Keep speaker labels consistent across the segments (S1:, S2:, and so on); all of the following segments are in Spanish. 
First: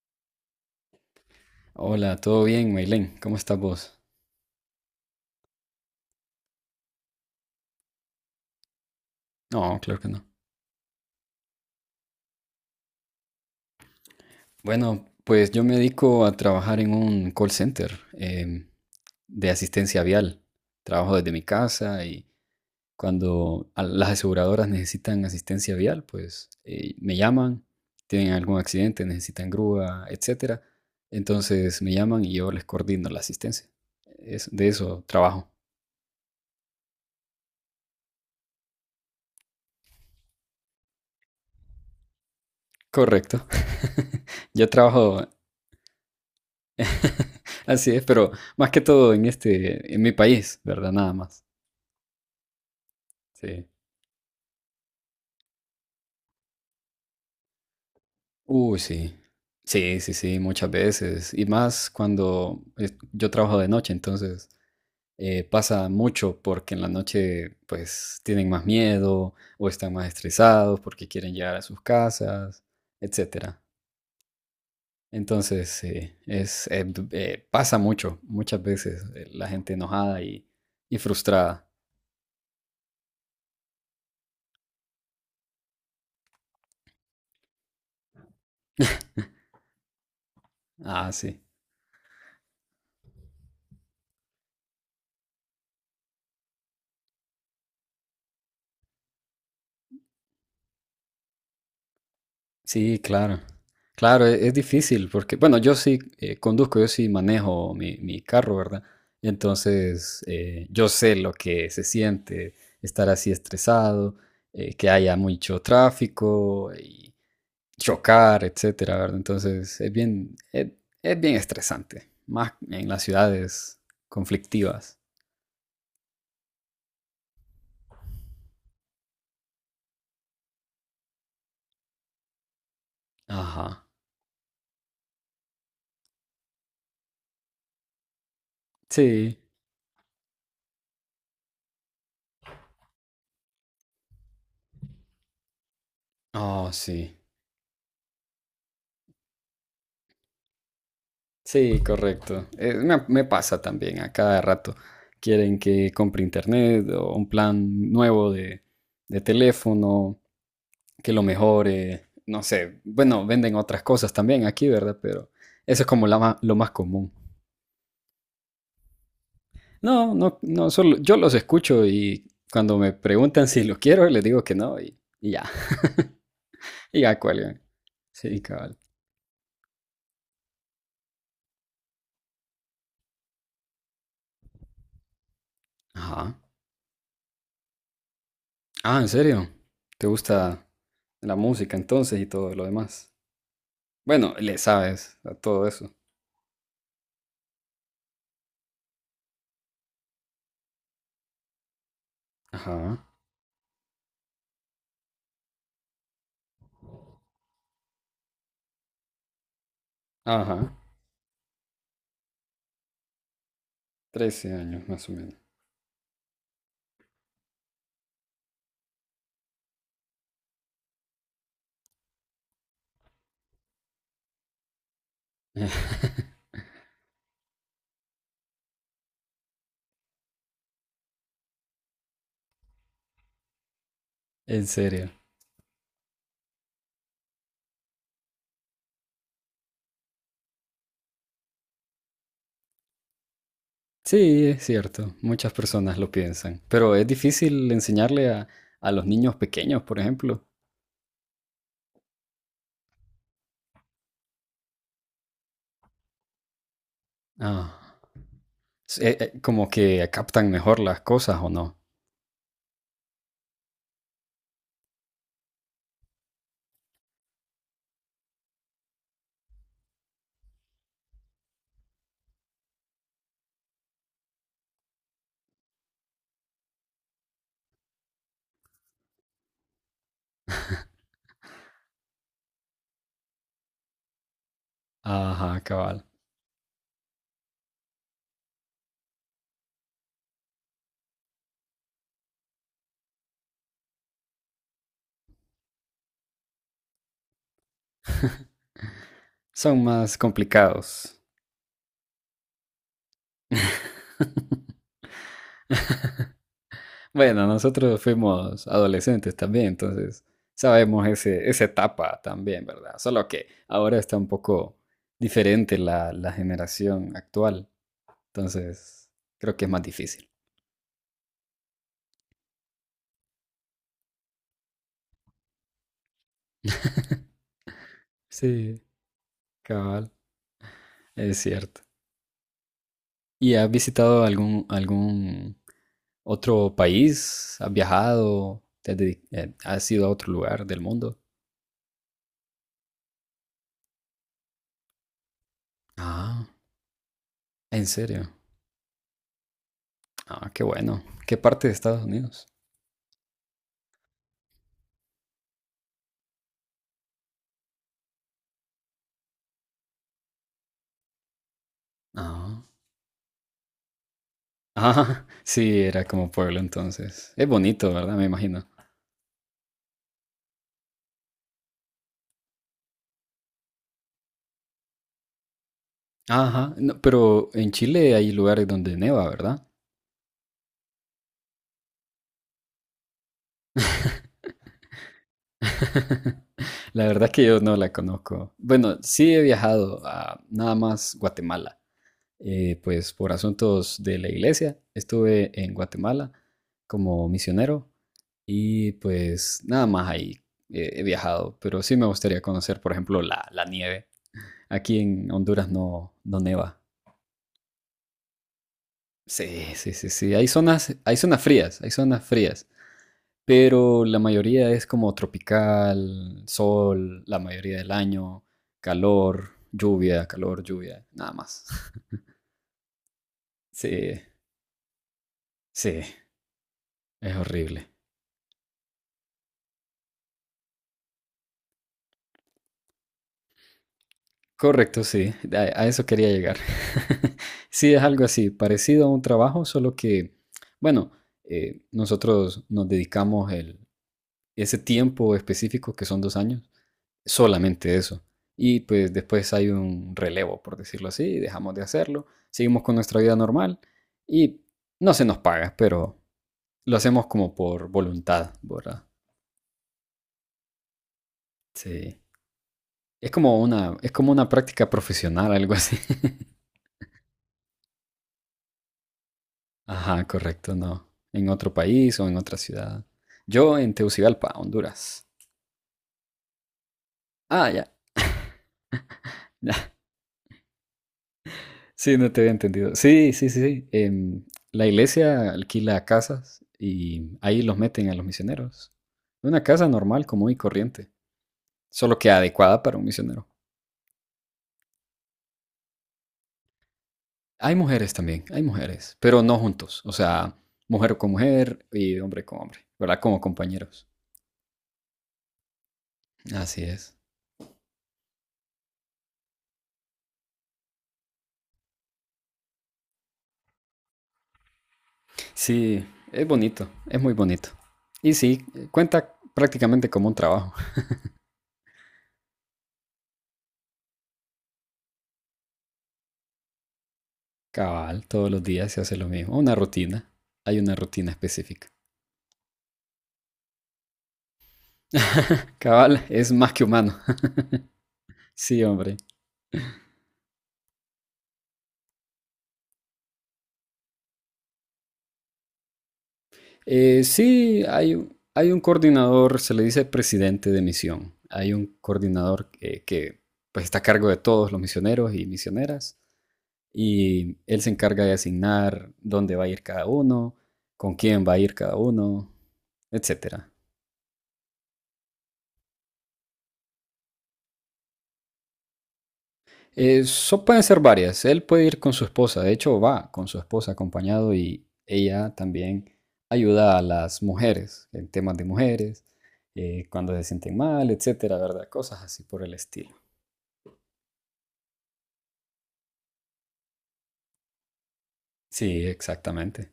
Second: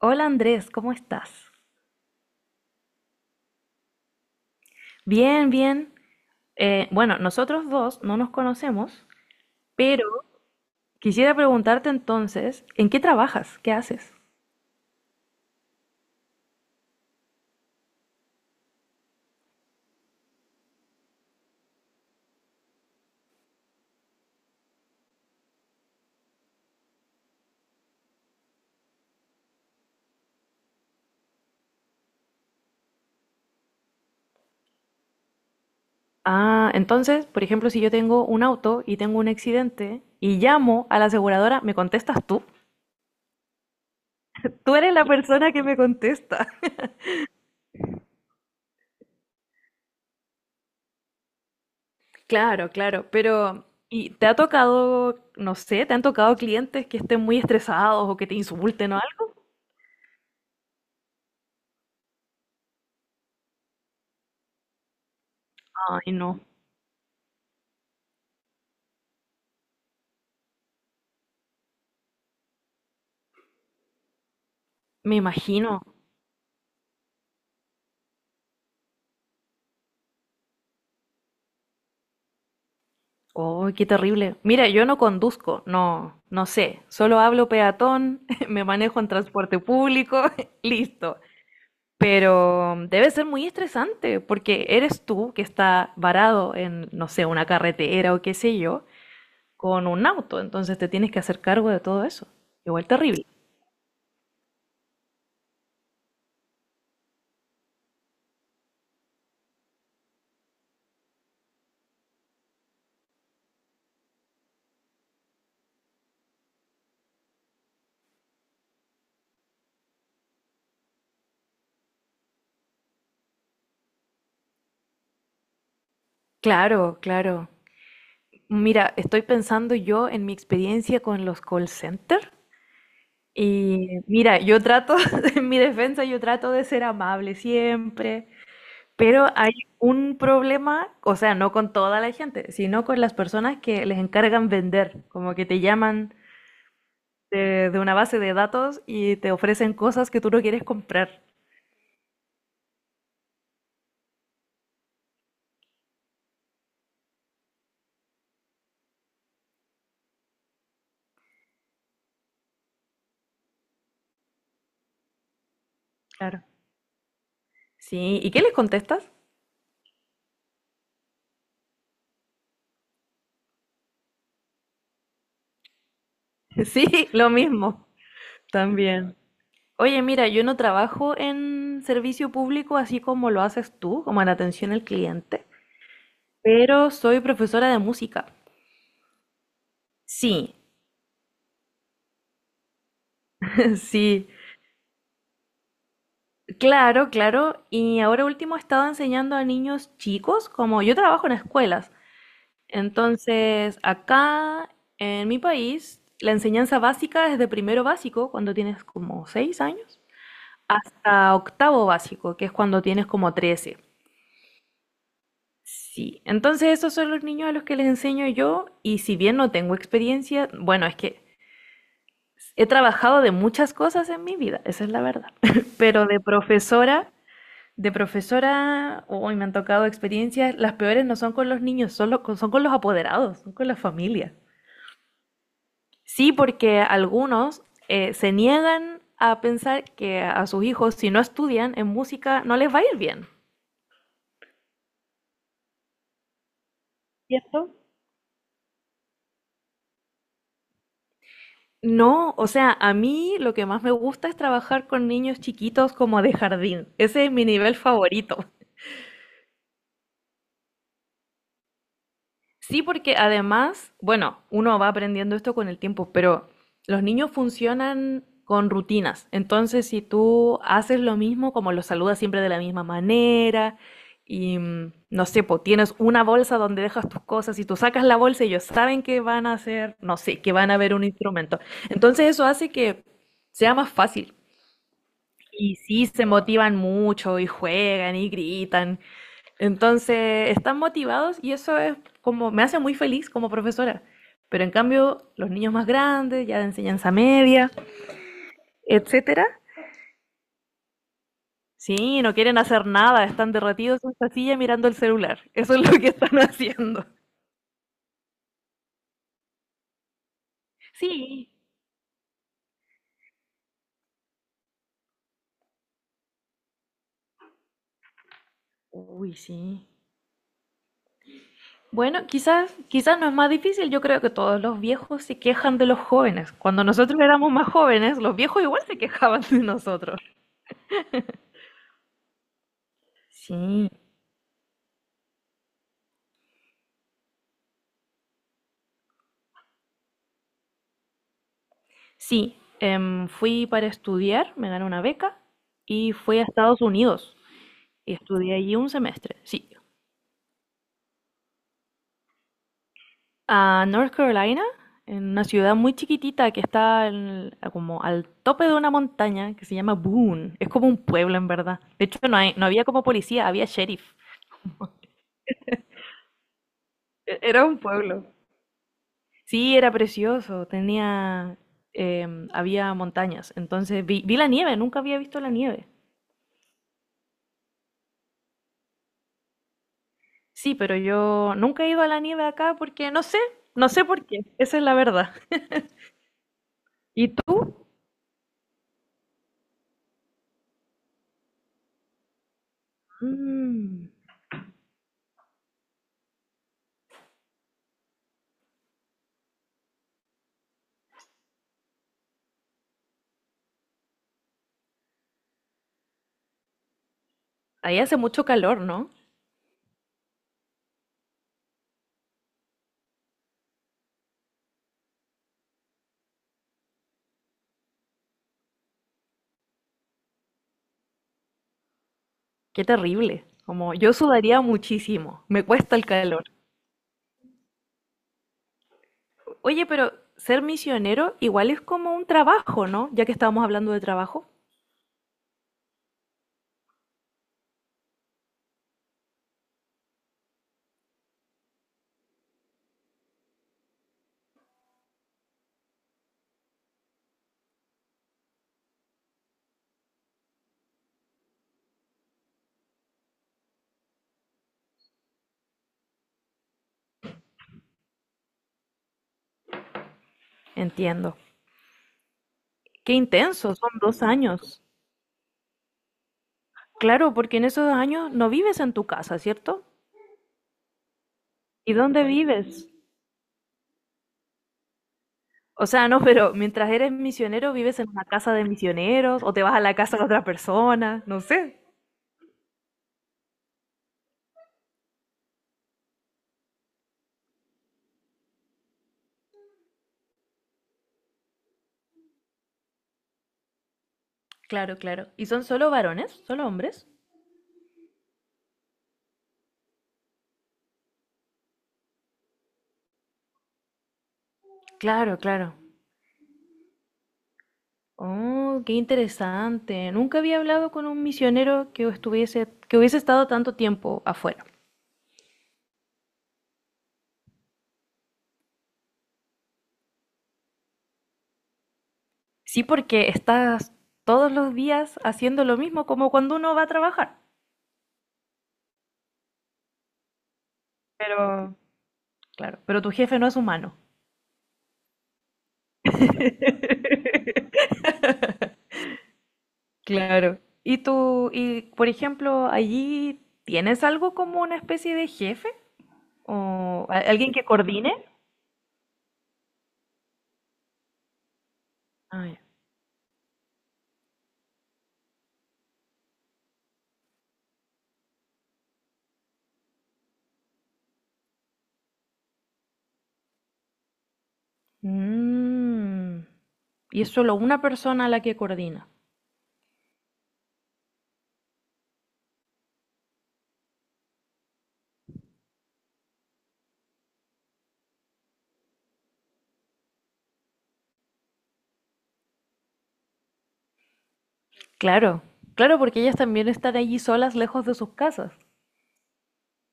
S1: Hola Andrés, ¿cómo estás?
S2: Hola, ¿todo bien, Maylen? ¿Cómo estás vos?
S1: Bien, bien. Bueno, nosotros dos no nos conocemos,
S2: No, claro
S1: pero
S2: que no.
S1: quisiera preguntarte entonces, ¿en qué trabajas? ¿Qué haces?
S2: Bueno, pues yo me dedico a trabajar en un call center de asistencia vial. Trabajo desde mi casa y cuando las aseguradoras necesitan asistencia vial, pues me llaman, tienen algún accidente, necesitan grúa, etcétera. Entonces me llaman y yo les coordino la asistencia. De eso trabajo.
S1: Ah, entonces, por ejemplo, si yo tengo un auto y tengo un accidente y llamo a la aseguradora, ¿me contestas tú?
S2: Correcto. Yo
S1: Tú eres la
S2: trabajo.
S1: persona que me contesta.
S2: Así es, pero más que todo en mi país, ¿verdad? Nada más.
S1: Claro, claro, pero
S2: Sí.
S1: ¿y te ha tocado, no sé, te han tocado clientes que estén muy estresados o que te
S2: Uy,
S1: insulten o
S2: sí.
S1: algo?
S2: Sí, sí, sí, muchas veces. Y más yo trabajo de noche, entonces pasa
S1: Ay,
S2: mucho
S1: no,
S2: porque en la noche pues tienen más miedo o están más estresados porque quieren llegar a sus casas, etcétera.
S1: me
S2: Entonces,
S1: imagino.
S2: sí, pasa mucho, muchas veces la gente enojada y frustrada.
S1: Oh, qué terrible. Mira, yo no conduzco, no, no sé. Solo hablo peatón, me manejo en transporte público,
S2: Ah,
S1: listo.
S2: sí.
S1: Pero debe ser muy estresante porque eres tú que está varado en, no sé, una carretera o qué sé yo, con un auto. Entonces te tienes que hacer cargo de todo eso. Igual
S2: Sí,
S1: terrible.
S2: claro. Claro, es difícil porque, bueno, yo sí conduzco, yo sí manejo mi carro, ¿verdad? Entonces yo sé lo que se siente estar así estresado, que haya mucho tráfico y chocar, etcétera, ¿verdad? Entonces, es bien estresante, más en las ciudades conflictivas.
S1: Claro, claro. Mira, estoy pensando yo en mi experiencia con los call center.
S2: Ajá.
S1: Y mira, yo trato, en mi defensa, yo trato de ser amable siempre. Pero
S2: Sí.
S1: hay un problema, o sea, no con toda la gente, sino con las personas que les encargan vender, como que te llaman
S2: Oh, sí.
S1: de una base de datos y te ofrecen cosas que tú no quieres comprar.
S2: Sí, correcto. Me pasa también a cada rato. Quieren que compre internet o un plan nuevo de teléfono, que lo mejore. No sé, bueno, venden otras cosas también aquí, ¿verdad? Pero eso es como
S1: Claro.
S2: lo más común.
S1: Sí, ¿y qué les contestas?
S2: No, no, no, solo yo los escucho y cuando me preguntan si lo quiero, les digo que no y ya, y
S1: Sí,
S2: ya
S1: lo
S2: cuelgan.
S1: mismo,
S2: Sí, cabal.
S1: también. Oye, mira, yo no trabajo en servicio público así como lo haces tú, como en atención al cliente,
S2: Ajá.
S1: pero soy profesora de música.
S2: Ah, ¿en serio? ¿Te
S1: Sí,
S2: gusta la música entonces y todo lo demás?
S1: sí.
S2: Bueno, le sabes a todo eso.
S1: Claro, claro. Y ahora último he estado enseñando a niños chicos, como yo trabajo en escuelas.
S2: Ajá,
S1: Entonces, acá en mi país, la enseñanza básica es de primero básico, cuando tienes como 6 años,
S2: ajá.
S1: hasta octavo básico, que es cuando tienes como 13.
S2: 13 años más o menos.
S1: Sí, entonces esos son los niños a los que les enseño yo, y si bien no tengo experiencia, bueno, es que he trabajado de muchas cosas en mi vida, esa es la verdad, pero de profesora. De profesora, hoy me han tocado experiencias, las peores no son con los niños, son, son con los apoderados, son con las familias.
S2: En serio.
S1: Sí, porque algunos se niegan a pensar que a sus hijos, si no estudian en música, no les va a ir bien.
S2: Sí, es cierto. Muchas personas lo piensan. Pero es difícil
S1: ¿Cierto?
S2: enseñarle a los niños pequeños, por ejemplo.
S1: No, o sea, a mí lo que más me gusta es trabajar con niños chiquitos como de jardín. Ese es mi nivel
S2: Ah,
S1: favorito.
S2: como que captan mejor las cosas o no.
S1: Sí, porque además, bueno, uno va aprendiendo esto con el tiempo, pero los niños funcionan con rutinas. Entonces, si tú haces lo mismo, como los saludas siempre de la misma manera, y no sé, pues tienes una bolsa donde dejas tus cosas y tú sacas la bolsa y ellos saben que van a hacer, no sé, que van a ver un instrumento. Entonces, eso hace que sea más fácil.
S2: Ajá,
S1: Y
S2: cabal.
S1: sí, se motivan mucho y juegan y gritan. Entonces, están motivados y eso es como, me hace muy feliz como profesora. Pero en cambio, los niños más grandes, ya de enseñanza media, etcétera,
S2: Son más complicados.
S1: sí, no quieren hacer nada, están derretidos en esta silla mirando el celular. Eso es lo que están haciendo.
S2: Bueno, nosotros fuimos adolescentes también, entonces sabemos
S1: Sí.
S2: esa etapa también, ¿verdad? Solo que ahora está un poco diferente la generación actual, entonces
S1: Uy,
S2: creo
S1: sí.
S2: que es más difícil.
S1: Bueno, quizás, quizás no es más difícil. Yo creo que todos los viejos se quejan de los jóvenes. Cuando nosotros éramos más jóvenes, los viejos
S2: Sí,
S1: igual se quejaban de
S2: cabal,
S1: nosotros.
S2: es cierto. ¿Y has
S1: Sí.
S2: visitado algún otro país? ¿Has viajado? ¿ Has ido a otro lugar del mundo?
S1: Sí, fui para estudiar, me gané una beca y fui a
S2: Ah,
S1: Estados Unidos
S2: ¿en
S1: y
S2: serio?
S1: estudié allí un semestre, sí.
S2: Ah, qué bueno. ¿Qué parte de Estados Unidos?
S1: A North Carolina, en una ciudad muy chiquitita que está como al tope de una montaña que se llama Boone. Es como un pueblo en verdad. De hecho,
S2: Ah.
S1: no había como policía, había sheriff.
S2: Ajá, sí, era como pueblo entonces. Es
S1: Era un
S2: bonito, ¿verdad?
S1: pueblo.
S2: Me imagino.
S1: Sí, era precioso, tenía, había montañas, entonces vi la nieve, nunca había visto la nieve.
S2: Ajá, no, pero en Chile hay lugares donde neva, ¿verdad?
S1: Sí, pero yo nunca he ido a la nieve acá porque no sé, no sé por qué, esa es la verdad.
S2: La verdad
S1: ¿Y
S2: es que yo
S1: tú?
S2: no la conozco. Bueno, sí he viajado a nada más Guatemala. Pues por asuntos
S1: Mm,
S2: de la iglesia, estuve en Guatemala como misionero y pues nada más ahí he viajado. Pero sí me gustaría conocer, por ejemplo, la nieve. Aquí en Honduras no, no neva.
S1: ahí hace mucho calor, ¿no?
S2: Sí, sí, sí, sí. Hay zonas frías, pero la mayoría es como tropical, sol, la mayoría del año, calor, lluvia, nada más.
S1: Qué terrible. Como yo
S2: Sí,
S1: sudaría muchísimo, me cuesta
S2: sí,
S1: el calor.
S2: es horrible.
S1: Oye, pero ser misionero igual es como un trabajo, ¿no? Ya que estábamos hablando de trabajo.
S2: Correcto, sí, a eso quería llegar. Sí, es algo así, parecido a un trabajo, solo que, bueno, nosotros nos dedicamos ese tiempo específico, que son 2 años, solamente eso. Y pues después hay un relevo, por decirlo así, dejamos de hacerlo, seguimos con nuestra vida normal y no se nos paga, pero lo hacemos como por voluntad, ¿verdad?
S1: Entiendo.
S2: Sí.
S1: Qué intenso, son
S2: Es
S1: dos
S2: como una
S1: años.
S2: práctica profesional, algo así.
S1: Claro, porque en esos años no vives en tu casa, ¿cierto?
S2: Ajá, correcto, no. En otro
S1: ¿Y
S2: país
S1: dónde
S2: o en otra
S1: vives?
S2: ciudad. Yo en Tegucigalpa, Honduras.
S1: O sea, no, pero mientras eres
S2: Ah,
S1: misionero,
S2: ya.
S1: vives en una casa de misioneros o te vas a la casa de otra persona, no sé.
S2: Sí, no te había entendido. Sí, sí, sí. La iglesia alquila casas y ahí los meten a los misioneros. Una casa normal, común y corriente, solo que adecuada para un misionero.
S1: Claro, claro. ¿Y son solo varones? ¿Solo hombres?
S2: Hay mujeres también, hay mujeres, pero no juntos. O sea, mujer con mujer y hombre con hombre, ¿verdad? Como compañeros.
S1: Claro, claro.
S2: Así es.
S1: Oh, qué interesante. Nunca había hablado con un misionero que estuviese, que hubiese estado tanto tiempo afuera.
S2: Sí, es bonito, es muy bonito. Y sí, cuenta prácticamente como un trabajo.
S1: Sí, porque estás todos los días haciendo lo mismo como cuando uno va a trabajar.
S2: Cabal, todos los días se hace lo mismo, una rutina. Hay una rutina
S1: Pero,
S2: específica.
S1: claro, pero tu jefe no es humano.
S2: Cabal, es más que humano. Sí, hombre.
S1: Claro. ¿Y tú, y por ejemplo, allí tienes algo como una especie de jefe o alguien que
S2: Sí,
S1: coordine?
S2: hay un coordinador, se le dice presidente de misión. Hay un
S1: Ah, ya.
S2: coordinador que pues, está a cargo de todos los misioneros y misioneras y él se encarga de asignar dónde va a ir cada uno, con quién va a ir cada uno, etcétera.
S1: Mm. Y es solo una persona la que coordina.
S2: Eso pueden ser varias. Él puede ir con su esposa. De hecho, va con su esposa acompañado y ella también ayuda a las mujeres en temas de mujeres, cuando se sienten mal, etcétera, ¿verdad? Cosas así por el estilo.
S1: Claro, claro, porque ellas también están allí solas, lejos de sus casas.
S2: Sí, exactamente.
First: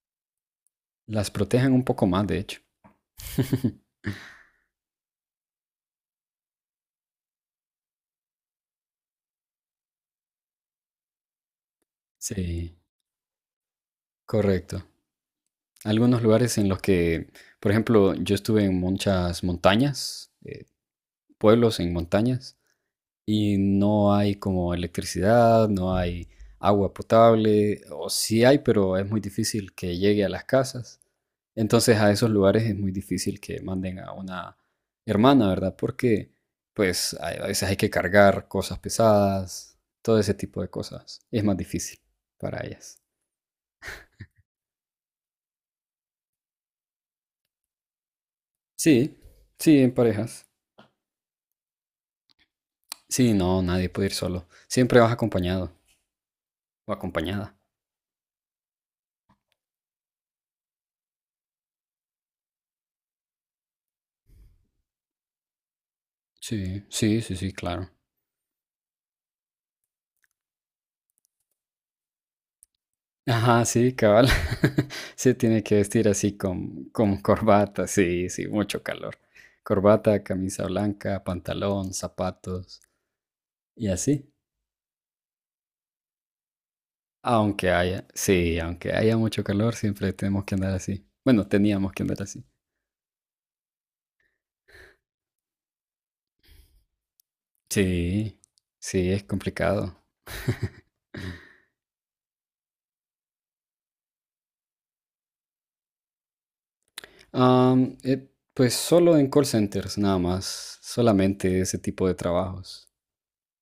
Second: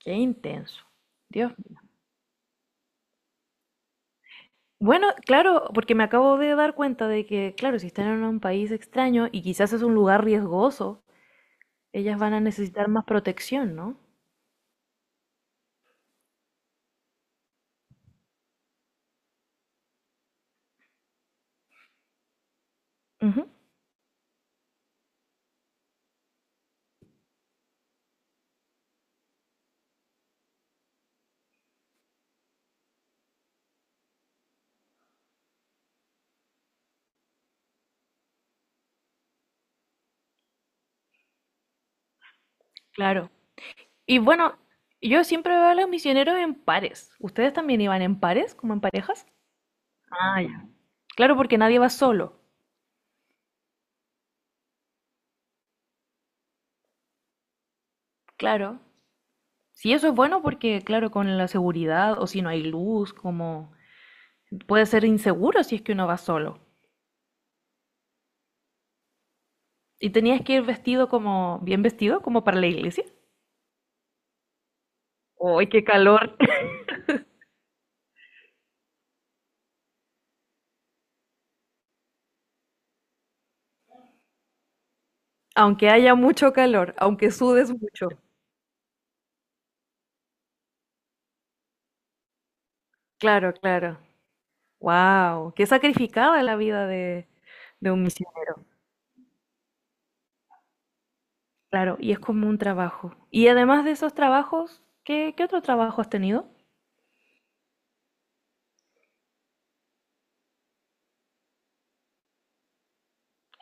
S1: Qué intenso.
S2: Las
S1: Dios.
S2: protegen un poco más, de hecho.
S1: Bueno, claro, porque me acabo de dar cuenta de que, claro, si están en un país extraño y quizás es un lugar riesgoso, ellas van a
S2: Sí,
S1: necesitar más protección, ¿no?
S2: correcto. Algunos lugares en los que, por ejemplo, yo estuve en muchas montañas, pueblos en montañas,
S1: Ujú.
S2: y no hay como electricidad, no hay agua potable, o sí hay, pero es muy difícil que llegue a las casas. Entonces a esos lugares es muy difícil que manden a una hermana, ¿verdad? Porque pues a veces hay que cargar cosas pesadas, todo ese tipo de cosas. Es más difícil para ellas.
S1: Claro. Y bueno, yo siempre veo a los misioneros en pares. ¿Ustedes también iban en pares, como en
S2: Sí,
S1: parejas?
S2: sí, en
S1: Ah,
S2: parejas.
S1: ya. Claro, porque nadie va solo.
S2: Sí, no, nadie puede ir solo. Siempre vas acompañado o acompañada.
S1: Claro. Sí, eso es bueno porque, claro, con la seguridad o si no hay luz, como puede ser inseguro si es que uno va solo.
S2: Sí, sí, sí, sí, claro.
S1: Y tenías que ir vestido como, bien vestido, como para la iglesia.
S2: Ajá, sí, cabal. Sí, tiene
S1: ¡Uy,
S2: que
S1: qué
S2: vestir así
S1: calor!
S2: con corbata, sí, sí, mucho calor. Corbata, camisa blanca, pantalón, zapatos y así.
S1: Aunque haya mucho calor, aunque sudes mucho.
S2: Aunque haya mucho calor, siempre tenemos que andar así. Bueno, teníamos que andar así.
S1: Claro, claro. Wow, qué sacrificada la vida de un
S2: Sí,
S1: misionero.
S2: sí, es complicado.
S1: Claro, y es como un trabajo. Y además de esos trabajos, ¿qué, qué otro trabajo has tenido?
S2: Am, eh, pues solo en call centers, nada más. Solamente ese tipo de trabajos.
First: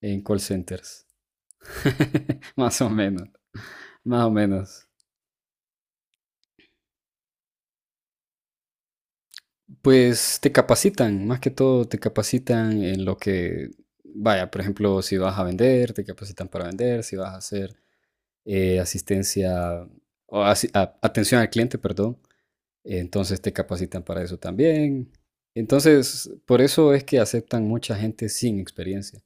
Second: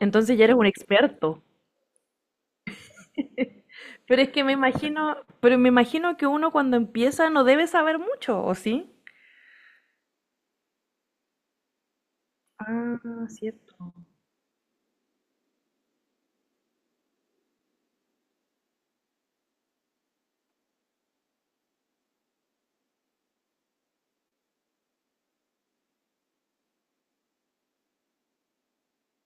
S2: En call
S1: ya eres un
S2: centers.
S1: experto.
S2: Más o menos,
S1: Pero
S2: más
S1: es
S2: o
S1: que me
S2: menos.
S1: imagino, pero me imagino que uno cuando empieza no debe saber mucho, ¿o sí?
S2: Pues te capacitan, más que todo te capacitan
S1: Ah, cierto.
S2: vaya, por ejemplo, si vas a vender, te capacitan para vender, si vas a hacer asistencia o atención al cliente, perdón, entonces te capacitan para eso también. Entonces, por eso es que aceptan mucha gente sin experiencia,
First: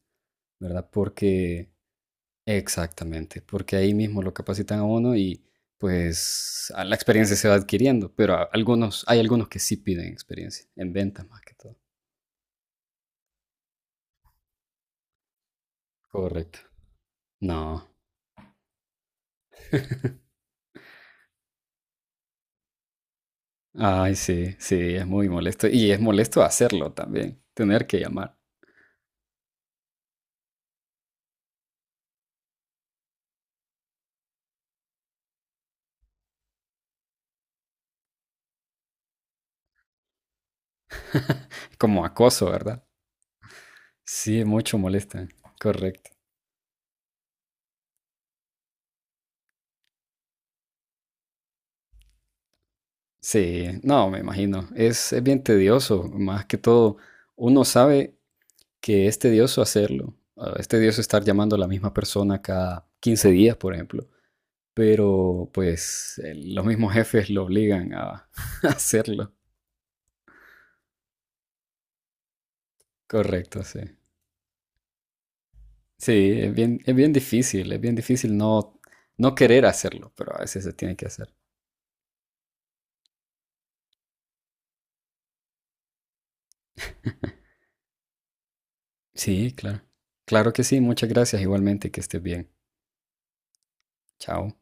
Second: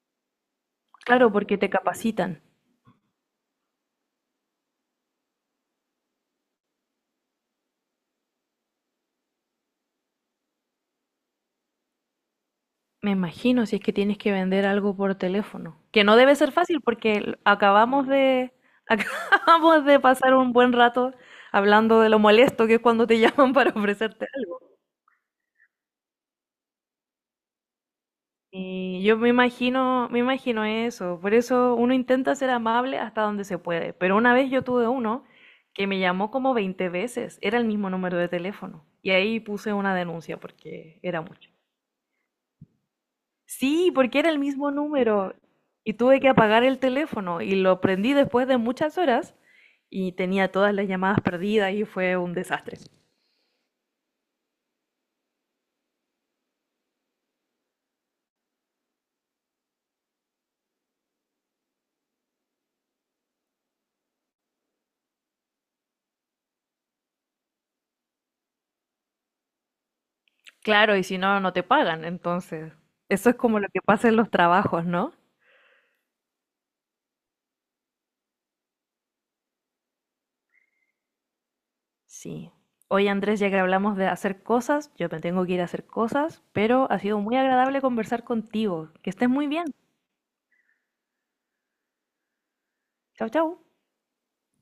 S2: ¿verdad?
S1: Claro, porque te
S2: Porque,
S1: capacitan.
S2: exactamente, porque ahí mismo lo capacitan a uno y pues a la experiencia se va adquiriendo, pero algunos, hay algunos que sí piden experiencia, en ventas más que todo.
S1: Me imagino si es que tienes que vender algo por teléfono, que no debe ser
S2: Correcto.
S1: fácil porque
S2: No.
S1: acabamos de acabamos de pasar un buen rato hablando de lo molesto que es cuando te llaman para
S2: Ay,
S1: ofrecerte
S2: sí,
S1: algo.
S2: sí, es muy molesto. Y es molesto hacerlo también, tener que llamar.
S1: Y yo me imagino eso. Por eso uno intenta ser amable hasta donde se puede. Pero una vez yo tuve uno que me llamó como 20 veces. Era el mismo número de teléfono. Y ahí puse una denuncia porque era mucho.
S2: Como acoso, ¿verdad?
S1: Sí, porque era el
S2: Sí,
S1: mismo
S2: mucho molesta.
S1: número. Y
S2: Correcto.
S1: tuve que apagar el teléfono. Y lo prendí después de muchas horas. Y tenía todas las llamadas perdidas y fue un desastre.
S2: Sí, no, me imagino. Es bien tedioso. Más que todo, uno sabe que es tedioso hacerlo. Ah, es tedioso estar llamando a la misma persona cada 15 días, por ejemplo. Pero pues los mismos jefes lo obligan a hacerlo.
S1: Claro, y si no, no te pagan. Entonces, eso es como
S2: Correcto,
S1: lo
S2: sí.
S1: que pasa en los trabajos, ¿no?
S2: Sí, es bien difícil, no querer hacerlo, pero a veces se tiene que hacer.
S1: Sí. Hoy Andrés, ya que hablamos de hacer cosas, yo me tengo que ir a hacer cosas, pero ha sido muy agradable conversar contigo. Que estés muy
S2: Sí,
S1: bien.
S2: claro. Claro que sí, muchas gracias igualmente, que estés bien.
S1: Chau, chau.
S2: Chao.